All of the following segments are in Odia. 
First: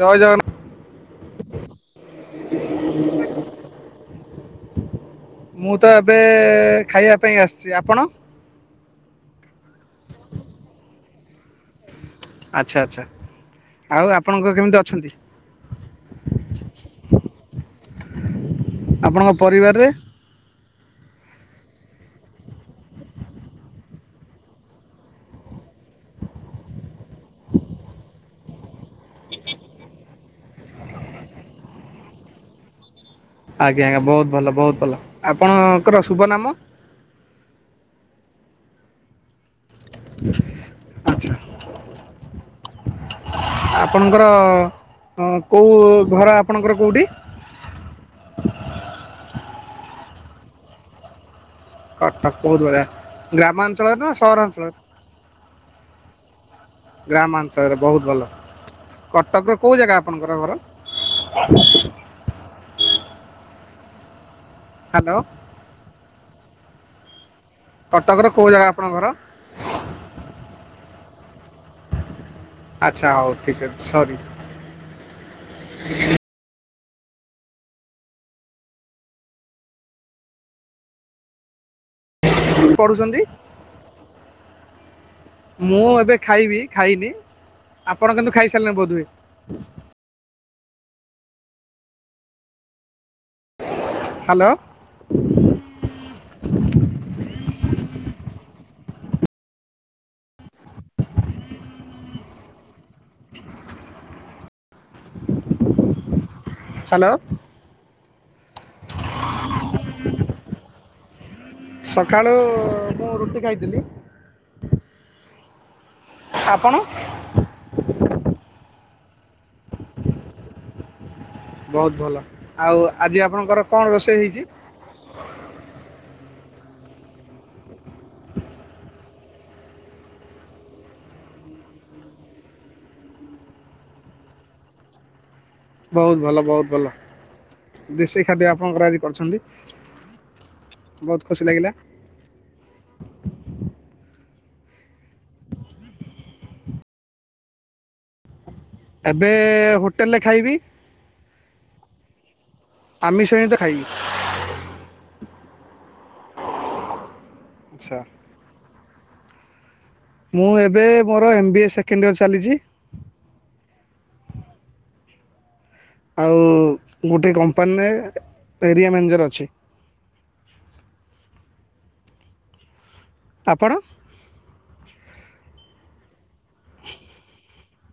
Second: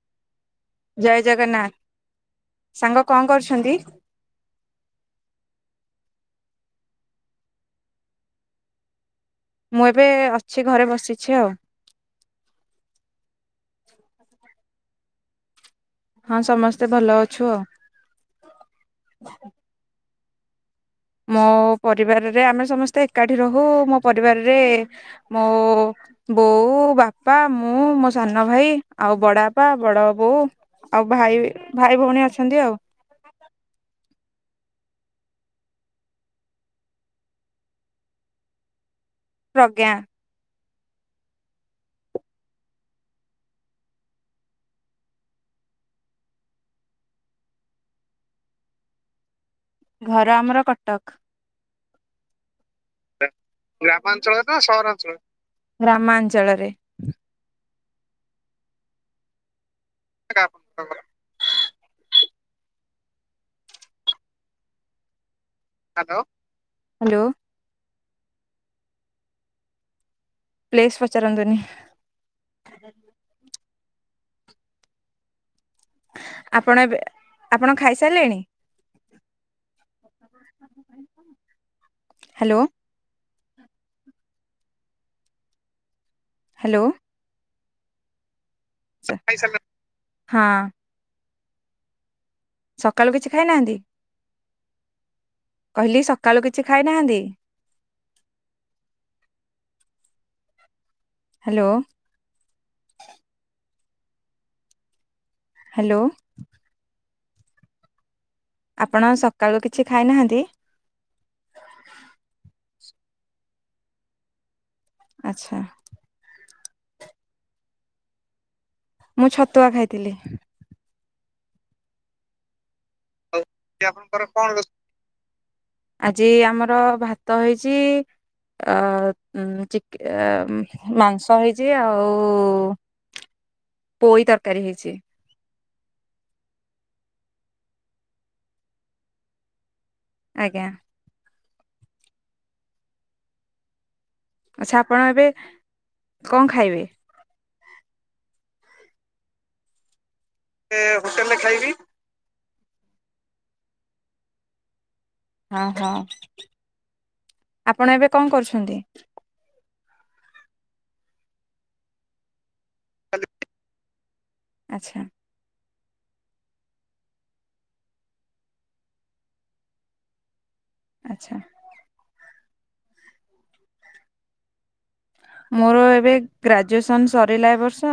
ଜୟ ଜଗନ୍ନାଥ। ଜୟ ଜଗନ୍ନାଥ। ସାଙ୍ଗ କଣ କରୁଛନ୍ତି? ମୁଁ ତ ଏବେ ଖାଇବା ପାଇଁ ଆସିଛି। ଆପଣ? ମୁଁ ଏବେ ଅଛି ଘରେ ବସିଛି ଆଉ। ଆଚ୍ଛା, ଆଚ୍ଛା। ଆଉ ଆପଣଙ୍କ କେମିତି ଅଛନ୍ତି? ହଁ ସମସ୍ତେ ଭଲ ଅଛୁ ଆଉ। ଆପଣଙ୍କ ପରିବାରରେ? ମୋ ପରିବାରରେ ଆମେ ସମସ୍ତେ ଏକାଠି ରହୁ, ମୋ ପରିବାରରେ ମୋ ବୋଉ, ବାପା, ମୁଁ, ମୋ ସାନ ଭାଇ, ଆଉ ବଡ ବାପା, ବଡ ବୋଉ, ଆଉ ଭାଇ-ଭାଇ ଭଉଣୀ ଅଛନ୍ତି ଆଉ। ଆଜ୍ଞା, ଆଜ୍ଞା। ବହୁତ୍ ଭଲ, ବହୁତ୍ ଭଲ, ଆପଣଙ୍କର ଶୁଭ ନାମ? ପ୍ରଜ୍ଞା। ଆଚ୍ଛା। ଆପଣଙ୍କର କେଉଁ ଘର ଆପଣଙ୍କର କେଉଁଠି? ଘର ଆମର କଟକ। କଟକ ବହୁତ ବଢିଆ। ଗ୍ରାମାଞ୍ଚଳରେ ନା ସହରାଳଞ୍ଚରେ? ଗ୍ରାମାଞ୍ଚଳରେ। ଗ୍ରାମାଞ୍ଚଳରେ ବହୁତ ଭଲ। କଟକ ର କୋଉ ଜାଗା ଆପଣଙ୍କର ଘର? ହ୍ୟାଲୋ। ହ୍ୟାଲୋ। ହ୍ୟାଲୋ। ହ୍ୟାଲୋ। କଟକର କେଉଁ ଜାଗା ଆପଣଙ୍କ ଘର? ପ୍ଲେସ୍ ପଚାରୁନ୍ତୁନି? ଆଚ୍ଛା ହଉ ଠିକ୍ ଅଛି। ସରି। ଆପଣ ଏବେ, ଆପଣ ଖାଇସାରିଲେଣି? ହ୍ୟାଲୋ ପଢୁଛନ୍ତି। ମୁଁ ଏବେ ଖାଇବି ହ୍ୟାଲୋ। ଖାଇନି ଆପଣ କିନ୍ତୁ ଖାଇସାରିଲେ ବହୁତ [unintelligible] ହଁ ସକାଳୁ କିଛି ଖାଇନାହାନ୍ତି ହ୍ୟାଲୋ। କହିଲି ସକାଳୁ କିଛି ଖାଇନାହାନ୍ତି। ହ୍ୟାଲୋ ହ୍ୟାଲୋ ହ୍ୟାଲୋ ଆପଣ ସକାଳୁ କିଛି ଖାଇନାହାନ୍ତି? ସକାଳୁ ମୁଁ ରୁଟି ଖାଇଥିଲି। ଆଚ୍ଛା ଆପଣ ମୁଁ ଛତୁଆ ଖାଇଥିଲି। ବହୁତ ଭଲ ଆଉ ଆଜି ଆପଣଙ୍କର କଣ ରୋଷେଇ ହେଇଛି [unintelligible] ଆଜି ଆମର ଭାତ ହେଇଚି। ଅ ଉ ଚିକେ ମାଂସ ହେଇଛି ଆଉ ପୁଇ ତରକାରୀ ହେଇଛି। ବହୁତ ଭଲ ବହୁତ ଭଲ ଦେଶୀ ଖାଦ୍ୟ ଆପଣଙ୍କର ଆଜି କରଚନ୍ତି। ଆଜ୍ଞା ବହୁତ ଖୁସି ଲାଗିଲା। ଆଛା ଆପଣ ଏବେ କଣ ଖାଇବେ? ଏବେ ହୋଟେଲରେ ଖାଇବି। ଏବେ ହୋଟେଲ ରେ ଖାଇବି। ଆମିଷ ହିଁତ ଖାଇବି। ଅଁ ହଁ ଆଚ୍ଛା ଆପଣ ଏବେ କଣ କରୁଛନ୍ତି? ମୁଁ ଏବେ ମୋର ଏମବିଏ ସେକେଣ୍ଡ ଇୟର୍ ଚାଲିଛି। ଆଚ୍ଛା ଆଉ ଗୋଟେ କମ୍ପାନୀରେ ଏରିଆ ମ୍ୟାନେଜର୍ ଅଛି। ଆଚ୍ଛା ଆପଣ? ମୋର ଏବେ ଗ୍ରାଜୁଏସନ ସରିଲା ଏ ବର୍ଷ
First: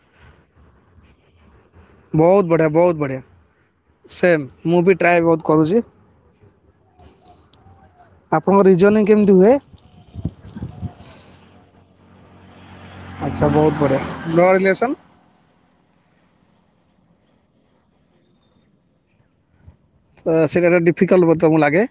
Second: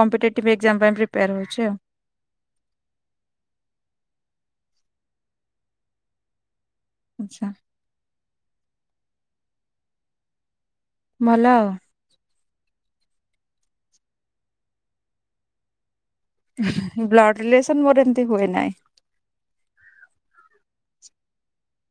କମ୍ପିଟେଟିଭ ଏକ୍ଜାମ ପାଇଁ ପ୍ରିପେୟାର ହଉଛି ଆଉ। ବହୁତ ବଢ଼ିଆ ବହୁତ ବଢ଼ିଆ ସେମ୍ ମୁଁ ବି ଟ୍ରାଏ ବହୁତ କରୁଚି। ଆଚ୍ଛା ଆପଣଙ୍କ ରିଜର୍ନିଂ କେମିତି ହୁଏ? ଭଲ ଆଉ। ଆଚ୍ଛା ବହୁତ ବଢ଼ିଆ ଗଡ଼ଲେସନ୍ ବ୍ଲଡ ରିଲେସନ ମୋର ଏମିତି ହୁଏ ନାହିଁ। ତ ସେଇଟା ଡିଫିକଲ୍ଟକୁ ବୋଧେ ତମକୁ ଲାଗେ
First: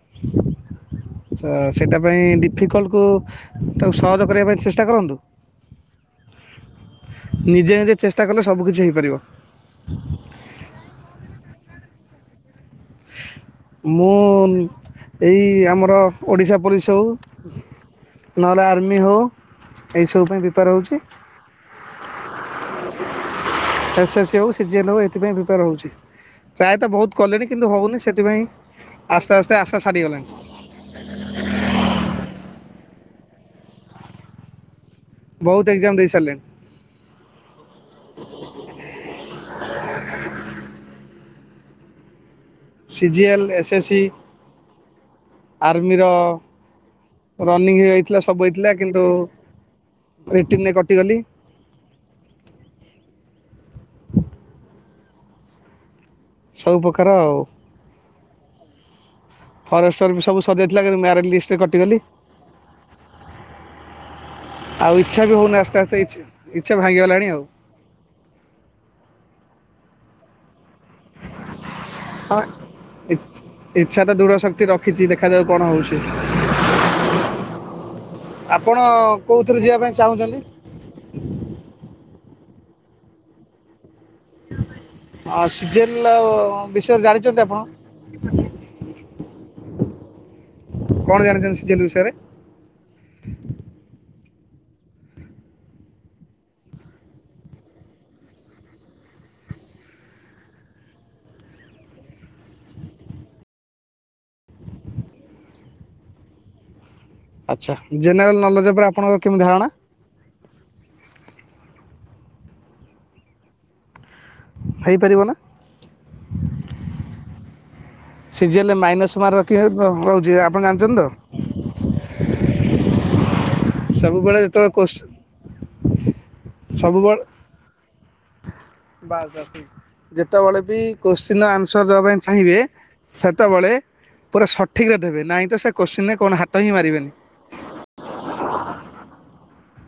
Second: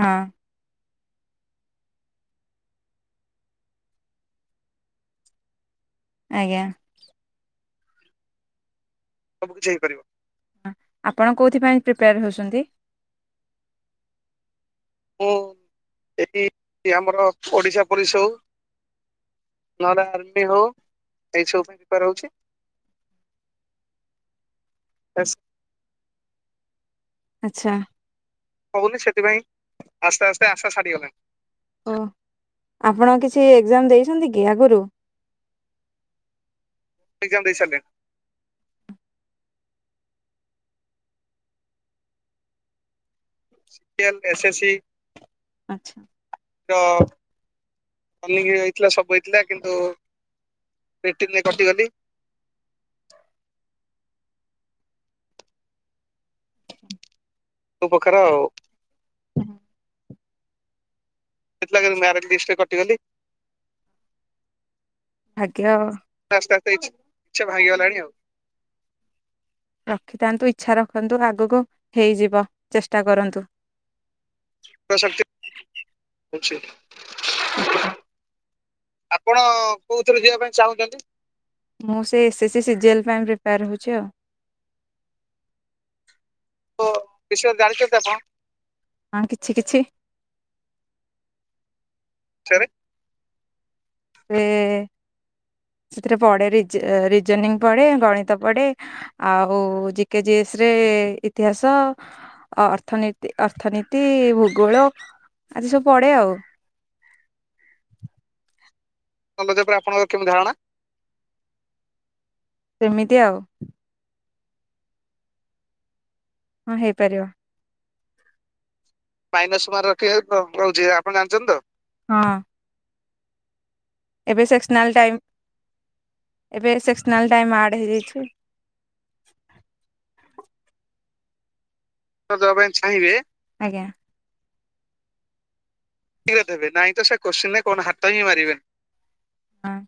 ହଁ ତ ସେଇଟା ପାଇଁ ଡିଫିକଲ୍ଟକୁ ତାକୁ ସହଜ କରିବା ପାଇଁ ଚେଷ୍ଟା କରନ୍ତୁ। [inaudible] ଆଜ୍ଞା ନିଜେ ନିଜେ ଚେଷ୍ଟା କଲେ ସବୁ କିିଛି ହେଇପାରିବ। [unintelligible] ଆପଣ କୋଉଥିପାଇ ପ୍ରିପୋର ହେଉଛନ୍ତି? ମୁଁ ମୁଁ ଏଇ ଆମର ଓଡ଼ିଶା ଏଇ ପୋଲିସ ଆମର ଓଡିଶା ପୋଲିସ ହଉ ହେଉ ନହେଲେ ଆର୍ମି ହଉ ନହେଲେ ଏଇସବୁ ଆର୍ମି ପାଇଁ ହଉ ପ୍ରିପେୟର ହେଉଚି। ଏଇ ସବୁ ପାଇଁ [unintelligible] ଏସ୍ ଏସ୍ ହେଉ ସି ଜି ଏଲ ହେଉ ଏଥିପାଇଁ ବାସ୍ ପ୍ରିପେୟାର ହେଉଛି। ପ୍ରାୟ ତ ବହୁତ କଲେଣି କିନ୍ତୁ ଆଚ୍ଛା। ହଉନି ସେଥିପାଇଁ ଆସ୍ତେ ଆସ୍ତେ ଆସ୍ତେ ସାରିଗଲେଣି। ସା ସାଡ଼ିିଗଲାଣି। ଓ ଆପଣ କିଛି ଏକ୍ଜାମ ଦେଇଛନ୍ତି କି ଆଗରୁ? ବହୁତ ଏକ୍ଜାମ ଦେଇ ସାରିଲେ। ଏକ୍ସଜାମ ଦେଇ [unintelligible] C G L. C G L SSC ଆର୍ମିର ରନିଂ ହେଯାଇଥିଲା ରନିଂ ସବୁ ହେଇଥିଲା ହେଇଯାଇଥିଲା କିନ୍ତୁ ସବୁ ହେଇଥିଲା କିନ୍ତୁ ରେଟିନ କଟିଗଲି। [unintelligible] ସବୁ ପ୍ରକାର ଆଉ [unintelligible] ଫରେଷ୍ଟର ବି ସବୁ ସଜେଇଥିଲା [unintelligible] [unintelligible] ମ୍ୟାରେଜ ଲିଷ୍ଟରେ କଟିଦେଲି। ଆଉ ଇଚ୍ଛା ବି ହେଉନି ଭାଗ୍ୟ ଇଚ୍ଛା ଆସ୍ତେ ଇଚ୍ଛା ଆସ୍ତେଛା ଭାଙ୍ଗିଗଲାଣି ଆଉ [unintelligible] ଭାଇ ଗଲାଣି [unintelligible] ରଖିଥାନ୍ତୁ ଇଚଛା ରଖନ୍ତୁ ଆଗକୁ। ହଁ ହେଇଯିବ ଚେଷ୍ଟା କରନ୍ତୁ। ଇଚ୍ଛା ତ ଦୂଢ ଶକ୍ତି ରଖିଛି ଶକ୍ତି ଦେଖାଯାଉ କଣ ହଉଛି? ଅଛି [inaudible] ଆପଣ ଆପଣ କେଉଁଥିରେ ଯିବା ପାଇଁ କୋଉଥିରେ ଯିବା ଚାହୁଁଛନ୍ତି ପାଇଁ ଚାହୁଚନ୍ତି? ଆ ସିଜେଲ ଓ ବିଷୟରେ ଜାଣିଛନ୍ତି ବିଷୟରେ ଜାଣିଛନ୍ତି ଆପଣ? ହଁ କିଛି କିଛି। କଣ ଜାଣିଛନ୍ତି ସିଜିଏଲ ବିଷୟରେ? ସେ [inaudible] ସେଥିରେ ପଡେ ରିଜନିଂ ପଢେ ଗଣିତ ପଡେ। ଆଉ ଜିକେଜି ଏସ ରେ ଇତିହାସ। ଅ ଅର୍ଥନୀତି ଅର୍ଥନୀତି ଭୂଗୋଳ ଏମିତି ସବୁ ପଡେ ଆଉ। ଆଚ୍ଛା ଜେନେରାଲ ନଲେଜ ଉପରେ ଆପଣଙ୍କ ଆପଣଙ୍କର କେମିତି ଧାରଣା? ହେଇପାରିବ ନା? ହଁ ହେଇପାରିବ। ସିଜିଏଲ ମାଇନସ୍ ମାର୍କିଙ୍ଗି [unintelligible] ରହୁଛି ଆପଣ ଜାଣିଛନ୍ତି ତ? ହଁ। ସବୁବେଳେ ଏବେ ଯେତେବେଳେ କ ସେକ୍ସନାଲ ଟାଇମ୍ ଏବେ ସବୁବେଳେ ସେକ୍ସନାଲ ଟାଇମ୍ ଆଡ୍ ହେଇଯାଇଛି। ବାସ [unintelligible] ଯେତେବେଳେ ବି କୋଶ୍ଚିନ୍ ଆନ୍ସର ଦେବା ପାଇଁ ଦବା ଚାହିଁବେ ପାଇଁ ଚାହିଁବେ ସେତେବେଳେ ଠିକ୍ ପୁରା ସଠିକରେ ଦେବେ ନାହିଁ ତ ସେ କୋଶ୍ଚିିନରେ କଣ ହାତ ଦେବେ ହିଁ ନାଇଁ ତ ମାରିବେନି ସେ କୋତ୍ସିନ୍ ରେ କଣ ହାତ ହିଁ ମାରିବେନି।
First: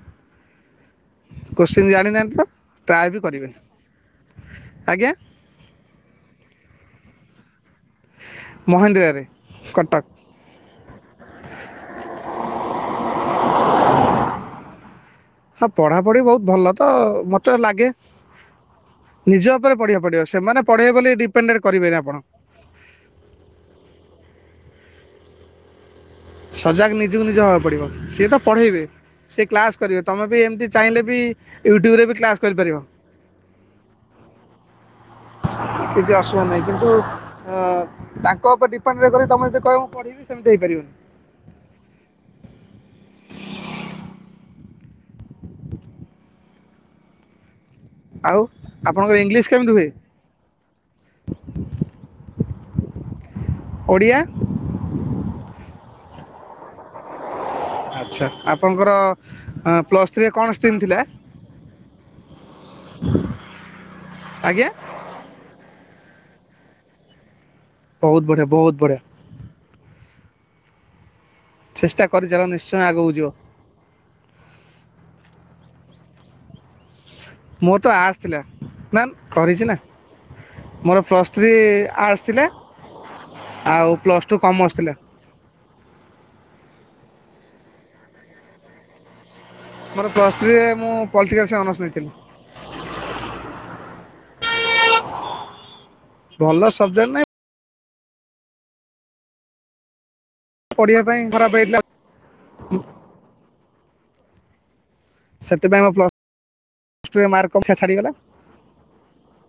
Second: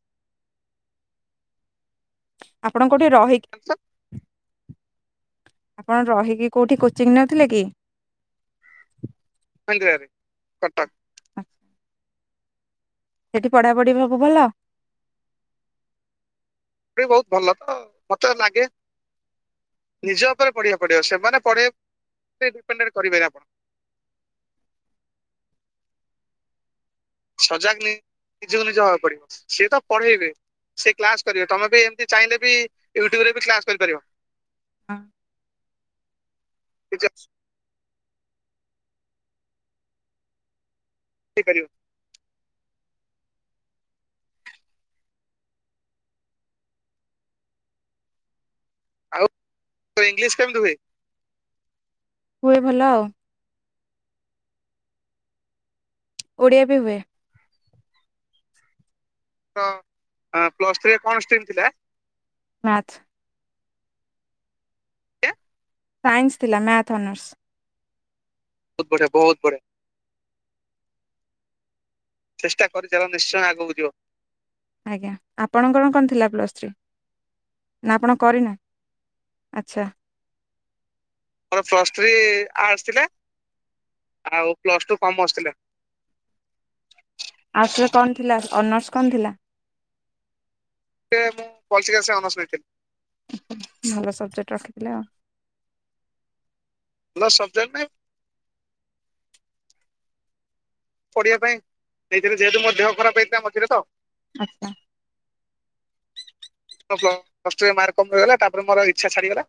କୋଶ୍ଚିନ୍ ଜାଣିନାନ୍ତି ତ ଆପଣ କୋଉଠି ଟ୍ରାଏ ବି ରହିକି କରିବେନି ଆଜ୍ଞା। ଆପଣ ରହିକି କୋଉଠି କୋଚିଂ ନେଉଥିଲେ କି? ମହେନ୍ଦ୍ରାରେ କଟକ। କେନ୍ଦ୍ରାରେ କଟକ ସେଠି ପଢାପଢି ବାବୁ ଭଲ ହଁ ପଢ଼ାପଢ଼ି ବହୁତ ଭଲ ତ ବହୁତ ଭଲ ମୋତେ ତ ଲାଗେ ମତେ ଲାଗେ ନିଜ ଉପରେ ପଢ଼ିବାକୁ ନିଜ ପଡ଼ିବ ସେମାନେ ପଢ଼େଇବ ବୋଲି ଡିପେଣ୍ଡେଡ଼୍ କରିବେନି ଆପଣ। ଡିପେଣ୍ଡ କରିବେନି ଆପଣ ସଜାଗ ନିଜକୁ ନିଜ ହେବାକୁ ସଜାଗ ପଡ଼ିବ ନି ସିଏ ତ ନିଜକୁ ନିଜ ପଢ଼େଇବେ ହବାକୁ ପଡିବ ସିଏ କ୍ଲାସ୍ ସିଏତ କରିବେ ତୁମେ ପଢେଇବେ ବି ଏମିତି ସେ ଚାହିଁଲେ ବି କ୍ଲାସ କରିବେ ତମେ ବି ୟୁଟ୍ୟୁବରେ ଏମିତି ଚାହିଁଲେ କ୍ଲାସ୍ ବି କରିପାରିବ ୟୁଟ୍ୟୁବରେ ବି କ୍ଲାସ୍ କରିପାରିବ। କିଛି ଆସୁବ ନାହିଁ କିନ୍ତୁ ଅସୁବିଧା ହ ତାଙ୍କ ଉପରେ ଡିପେଣ୍ଡଡ କରି ତମେ ଯଦି କହିବ ମୁଁ ପଢ଼ିବି ସେମିତି ହେଇପାରିବନି। ହେଇପାରିବ ଆଉ ଆପଣଙ୍କର ଆଉ ଇଂଲିଶ କେମିତି ହୁଏ? ଇଂଲିଶ କେମିତି ହୁଏ? ହୁଏ ଭଲ ଆଉ। ଓଡ଼ିଆ ଓଡ଼ିଆ ବି ହୁଏ। ଆଚ୍ଛା ଆପଣଙ୍କର ତ ପ୍ଲସ୍ ଥ୍ରୀରେ କଣ ପ୍ଲସ ଷ୍ଟ୍ରିମ୍ ଥିଲା? ଥ୍ରୀରେ କଣ ଷ୍ଟ୍ରିମ୍ ଥିଲା? ମ୍ୟାଥ ଆଜ୍ଞା ସାଇନ୍ସ ଥିଲା ମ୍ୟାଥ୍ ଅନର୍ସ ବହୁତ ବଢ଼ଆ, ବହୁତ ବଢିଆ ଚେଷ୍ଟା କରିଚାଲ ଚେଷ୍ଟା ନିଶ୍ଚୟ କରି ଚାଲ ଆଗକୁ ଯିବ। ନିଶ୍ଚୟ ଆଗକୁ ଯିବ। ଆଜ୍ଞା ଆପଣଙ୍କର କଣ ଥିଲା ପ୍ଲସ୍ ଥ୍ରୀ? ମୋର ତ ନା ଆପଣ ଆର୍ଟ୍ସ ଥିଲା। କରିନା ନା କରିଛି ନା ଆଚ୍ଛା। ମୋର ପ୍ଲସ୍ ଥ୍ରୀ ମୋର ପ୍ଲସ ଥ୍ରୀ ଆର୍ଟସ୍ ଥିଲା। ଆର୍ଟସ ଥିଲା ଆଉ ପ୍ଲସ୍ ଟୁ ଆଉ କମର୍ସ ପ୍ଲସ ଟୁ ଥିଲା। କମର୍ସ ଥିଲା। ଆର୍ଟ୍ସ ରେ କଣ ଥିଲା ଅନର୍ସ କଣ ଥିଲା? ମୋର ପ୍ଲସ୍ ଥ୍ରୀରେ ମୁଁ ପଲିଟିକାଲସରେ ଅନର୍ସ ନେଇଥିଲି। କସ୍ମେଟିକ୍ ଭଲ ସବଜେକ୍ଟ ରଖିଥିଲେ ଆଉ ଭଲ ସବଜେକ୍ଟ ଭଲ ନାଇଁ ସବଜେକ୍ଟ ନାଇଁ ପଢ଼ିବା ପଢିବା ଖରାପ ପାଇଁ ହେଇଥିଲା ଦେଇଥିଲି, ଯେହେତୁ ମୋର ଦେହ ଖରାପ ହେଇଥିଲା ମଝିରେ ତ। ସେଥିପାଇଁ ମୋ ପ୍ଲସ୍ ଆଚ୍ଛା ଟୁରେ କମ୍ ପ୍ଲଷ୍ଟୁ ରେ ମାର୍କ ଛାଡ଼ିଗଲା। କମ ରହିଗଲା, ତାପରେ ମୋର ଇଚ୍ଛା ଛାଡିଗଲା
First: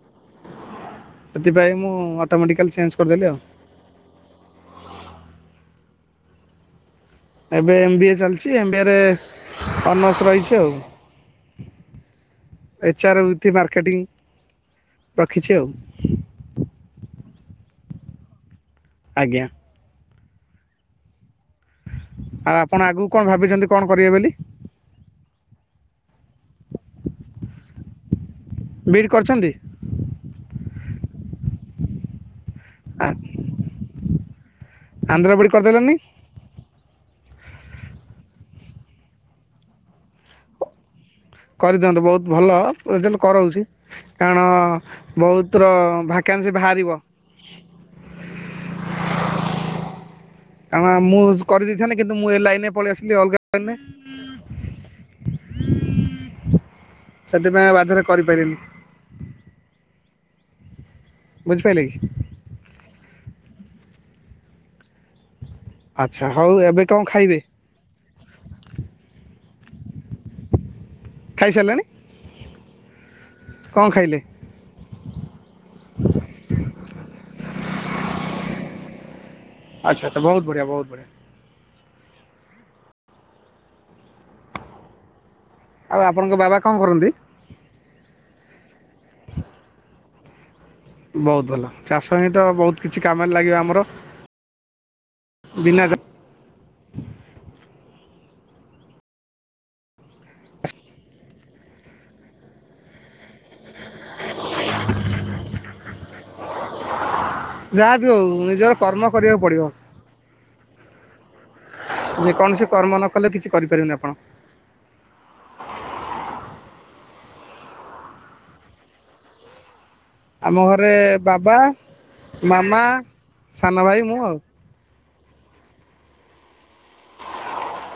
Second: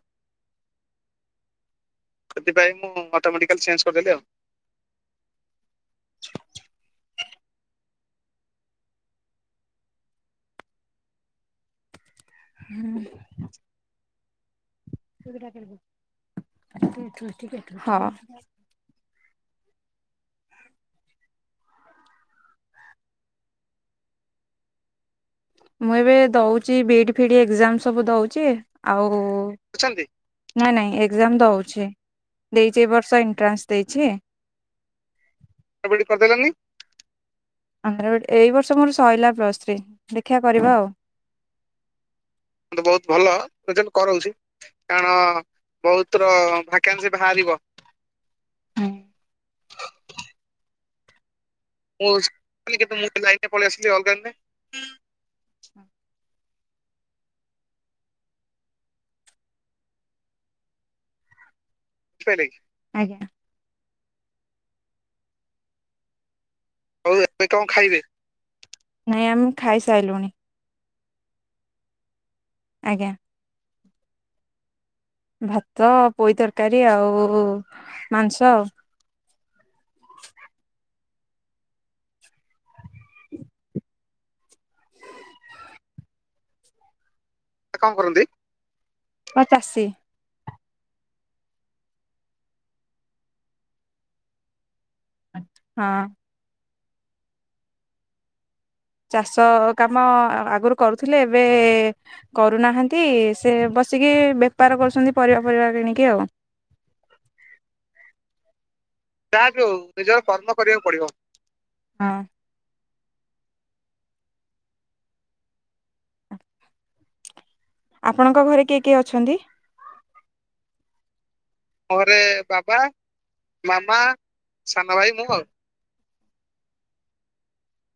ସେଥିପାଇଁ ମୁଁ ଅଟୋମେଟିକାଲି ସେଥିପାଇଁ ଚେଞ୍ଜ ମୁଁ କରିଦେଲି ଆଉ ଅଟୋମେଟିକାଲ ଚେଞ୍ଜ କରିଦେଲି ଆଉ। [inaudible] ଏବେ ଏମ୍ ବି ଏ ଚାଲିଛି ଏମ୍ ବି ଏରେ ଅନର୍ସ ରହିଛି ଆଉ ଏଚ ଆର ୱିଥ ମାର୍କେଟିଂ। ରଖିଛି ଆଉ ହଁ ଆଜ୍ଞା ଆଉ ଆପଣ ଆଗକୁ କଣ ଭାବିଛନ୍ତି କଣ କରିବେ ବୋଲି? ମୁଁ ଏବେ ଦଉଛି ବିଇଡି ଫିଇଡି ଏକ୍ଜାମ ସବୁ ଦଉଛି ବିଇଡ଼ି ଆଉ କରିଛନ୍ତି ଛନ୍ତି ନାଇଁ ନାଇଁ ଏକ୍ଜାମ୍ ଦଉଛି। ଦେଇଚି ଏଇ ଆ- ବର୍ଷ ଏନ୍ଟ୍ରାସ୍ ଦେଇଚି। ଆନ୍ଧ୍ର ବିଇଡ଼ି ବି କରିଦେଲେନି ଇ ଡି କରିଦେଲେନି ଆନ୍ଧ୍ରା ବିଡ, ଏଇ ବର୍ଷ ମୋର ସଇଲା ପ୍ଲସ୍ତ୍ରୀ ଦେଖିବା କରିବା ଆଉ। କରିଦିଅନ୍ତୁ ବହୁତ ଭଲ ବହୁତ ରେଜଲ୍ଟ ଭଲ କରଉଛି ରେଜଲ୍ଟ କରଉଛି। କାରଣ କାରଣ ବହୁତର ବହୁତ ର ଭ୍ୟାକେନ୍ସି ବାହାରିବ। ଭାକାନ୍ସି ବାହାରିବ। କାରଣ ମୁଁ କରିଦେଇଥାନ୍ତି। କିନ୍ତୁ, ମୁଁ ଏ ଲାଇନେ ପଳେଇ କିନ୍ତୁ ମୁଁ ଆସିଲି ଅଲଗା ପଳେଇ ଲାଇନରେ ଆସିଲି ଅଲଗା ଲାଇନରେ ସେଥିପାଇଁ ଆଉ ବାଧ୍ୟରେ କରିପାରିଲିନି। ବୁଝିପାଇଲେ କି? ବୁଝିପେଲେ କି? ଆଜ୍ଞା! ଆଚ୍ଛା ହଉ ଏବେ କ'ଣ ହୋଉ, ଖାଇବେ ଏବେ କଣ ଖାଇବେ? ନାଇଁ ଆମେ ଖାଇସାରିଲୁଣି। ଖାଇସାରିଲେଣି? ଆଜ୍ଞା! କଣ ଖାଇଲେ? ଭାତ, ପୋଇ ତରକାରୀ ଆଉ ମାଂସ ଆଉ। ଆଚ୍ଛା-ଆଚ୍ଛା! ବହୁତୁବଢିଆ-ବହୁତୁବଢିଆ। ଆଉ, ଆପଣଙ୍କ ବାବା କଣ କରନ୍ତି? କଣ କରନ୍ତି? ଚାଷୀ। ବହୁତ ଭଲ, ଚାଷ ହିଁ ତ ବହୁତ କିଛି କାମରେ ଲାଗିବ ଆମର। ବିନା ହଁ ଯା ଚାଷ କାମ ଆଗରୁ କରୁଥିଲେ, ଏବେ କରୁନାହାନ୍ତି, ସେ ବସିକି ବେପାର କରୁଛନ୍ତି ପରିବା ଫରିବା କିଣିକି ଆଉ। ଯାହା ବିି ହଉ ନିଜର କର୍ମ କରିବାକୁ ଯାହା ବି ପଡ଼ିବ, ହଉ ନିଜର କର୍ମ କରିବାକୁ ପଡିବ। ହଁ ଯେକୌଣସି କର୍ମ ନ କଲେ, କିଛି କରିପାରିବନି ଆପଣ। ଆପଣଙ୍କ ଘରେ କିଏ କିଏ ଅଛନ୍ତି? ଆମ ଘରେ ବାବା, ଆମ ଘରେ ବାବା ମାମା, ସାନ ମାମା ଭାଇ, ମୁଁ ଆଉ। ସାନ ଭାଇ, ମୁଁ ଆଉ। [inaudible]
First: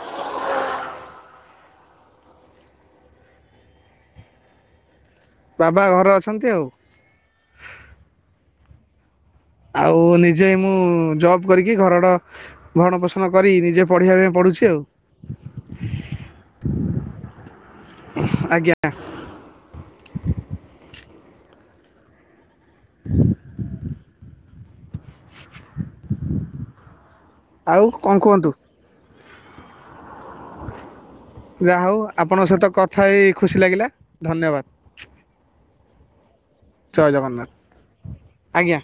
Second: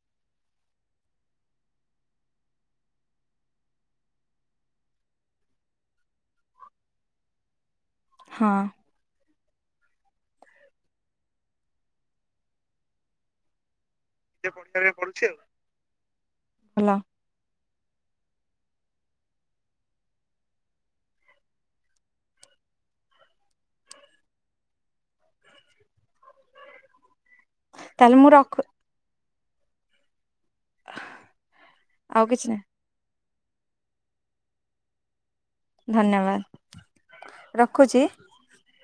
ବାବା ଘରେ ଅଛନ୍ତି ଆଉ। ହଁ! ଆଉ ନିଜେ ମୁଁ ଜବ୍ କରିକି ଘରର ଭରଣ ପୋଷଣ କରି ନିଜେ ପଢ଼ିବା ପାଇଁ ପଢିବା ପଢୁଛି ଆଉ, ପାଇଁ ପଡୁଛି ଆଉ। ଭଲ ଆଜ୍ଞା! ଆଉ ତାହେଲେ କଣ ମୁଁ କୁହନ୍ତୁ? ରଖୁ ଯାହା ହଉ! ଆଉ ଆପଣଙ୍କ କିଛି ସହିତ ନାହିଁ କଥା ହେଇ ଖୁସି ଲାଗିଲା। ଧନ୍ୟବାଦ! ଧନ୍ୟବାଦ! ଜୟ ଜଗନ୍ନାଥ ରଖୁଛି? ଆଜ୍ଞା!